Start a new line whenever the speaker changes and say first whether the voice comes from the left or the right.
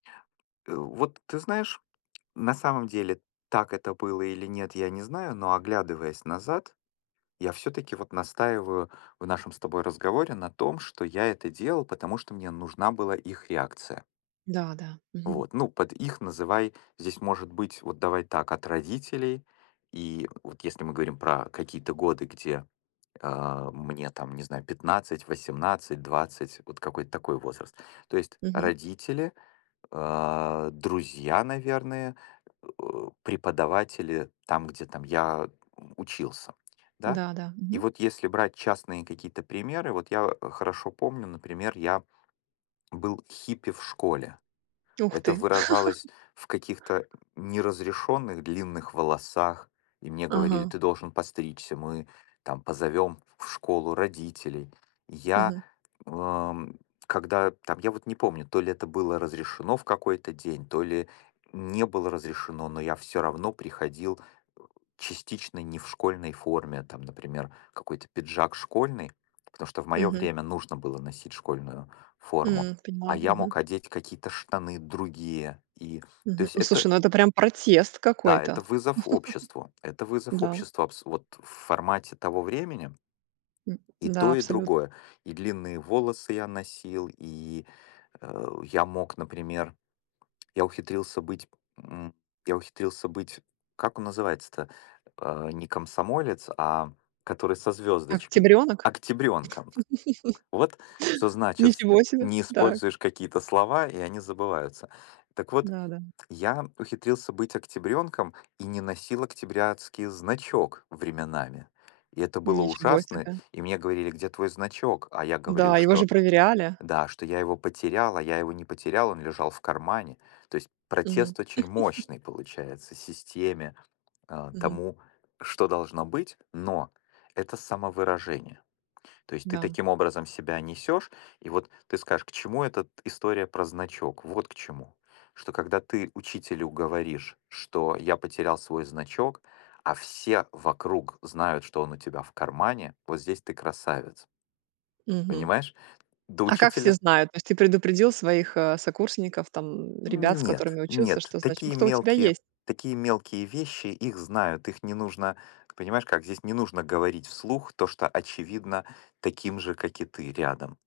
left: Э, вот ты знаешь, на самом деле, так это было или нет, я не знаю, но оглядываясь назад, я всё-таки, вот, настаиваю в нашем с тобой разговоре на том, что я это делал, потому что мне нужна была их реакция.
right: Да-да. Мгм.
left: Вот. Ну, под "их" называй, здесь может быть, вот давай так, от родителей, и, вот если мы говорим про какие-то годы, где, а, мне, там, не знаю, 15, 18, 20- вот какой-то такой возраст, то есть
right: Мгм.
left: родители, а, друзья, наверное, э э, преподаватели там, где там я, э, у учился, да?
right: Да-да.
left: И
right: Мгм.
left: вот если брать частные какие-то примеры, вот я хорошо помню, например, я был хиппи в школе.
right: Ух
left: Это
right: ты.
left: выражалось в каких-то н неразрешённых длинных волосах, и мне говорили:
right: Ага.
left: "Ты должен постричься, мы, там, позовём в школу родителей". Я,
right: Мгм.
left: э, м, когда там я вот не помню, то ли это было разрешено в какой-то день, то ли не было разрешено, но я всё равно приходил, э, частично не в школьной форме. Там, например, какой-то пиджак школьный, потому что в моё
right: Мгм.
left: время нужно было носить школьную форму,
right: М,
left: а
right: поняла.
left: я
right: Мгм.
left: мог одеть какие-то штаны другие и то
right: Мгм.
left: есть это
right: Слушай,
left: р
right: ну это прям протест
left: да,
right: какой-то.
left: это вызов обществу, это вызов
right: Да.
left: обществу. Абс вот в формате того времени
right: М.
left: и
right: Да,
left: то и
right: абсолютно.
left: другое: и длинные волосы я носил, и, э, я мог, например я ухитрился быть, м, я ухитрился быть как он называется-то? А, не комсомолец, а который со звёздочкой?
right: Октябрёнок?
left: Октябрёнком! Вот что значит:
right: Ничего себе.
left: не
right: Так.
left: используешь какие-то слова- и они забываются. Так вот,
right: Да-да.
left: я ухитрился быть октябрёнком и не носил октябрятский значок временами. И это было
right: Ничего
left: ужасно,
right: себе.
left: и мне говорили: "Где твой значок?" А я говорил,
right: Да, его же
left: что
right: проверяли.
left: да, что я его потерял, а я его не потерял, он лежал в кармане. То есть
right: Мгм.
left: протест очень мощный, получается, системе, э,
right: Мгм.
left: тому, что должно быть. Но, это- самовыражение, то есть ты
right: Да.
left: таким образом себя несешь и вот ты скажешь, к чему этот история про значок. Вот к чему. Что когда ты учителю говоришь, что "я потерял свой значок", а все вокруг знают, что он у тебя в кармане, вот здесь ты- красавец.
right: Мгм.
left: Понимаешь? До
right: А как все
left: учителя.
right: знают? То есть ты предупредил, своих, э, сокурсников, там, м, ребят, с
left: Нет,
right: которыми учился,
left: нет,
right: что
left: такие
right: значок-то у тебя
left: мелкие,
right: есть?
left: такие мелкие вещи- их знают, их не нужно, понимаешь как, здесь не нужно говорить вслух то, что очевидно таким же, как и ты рядом.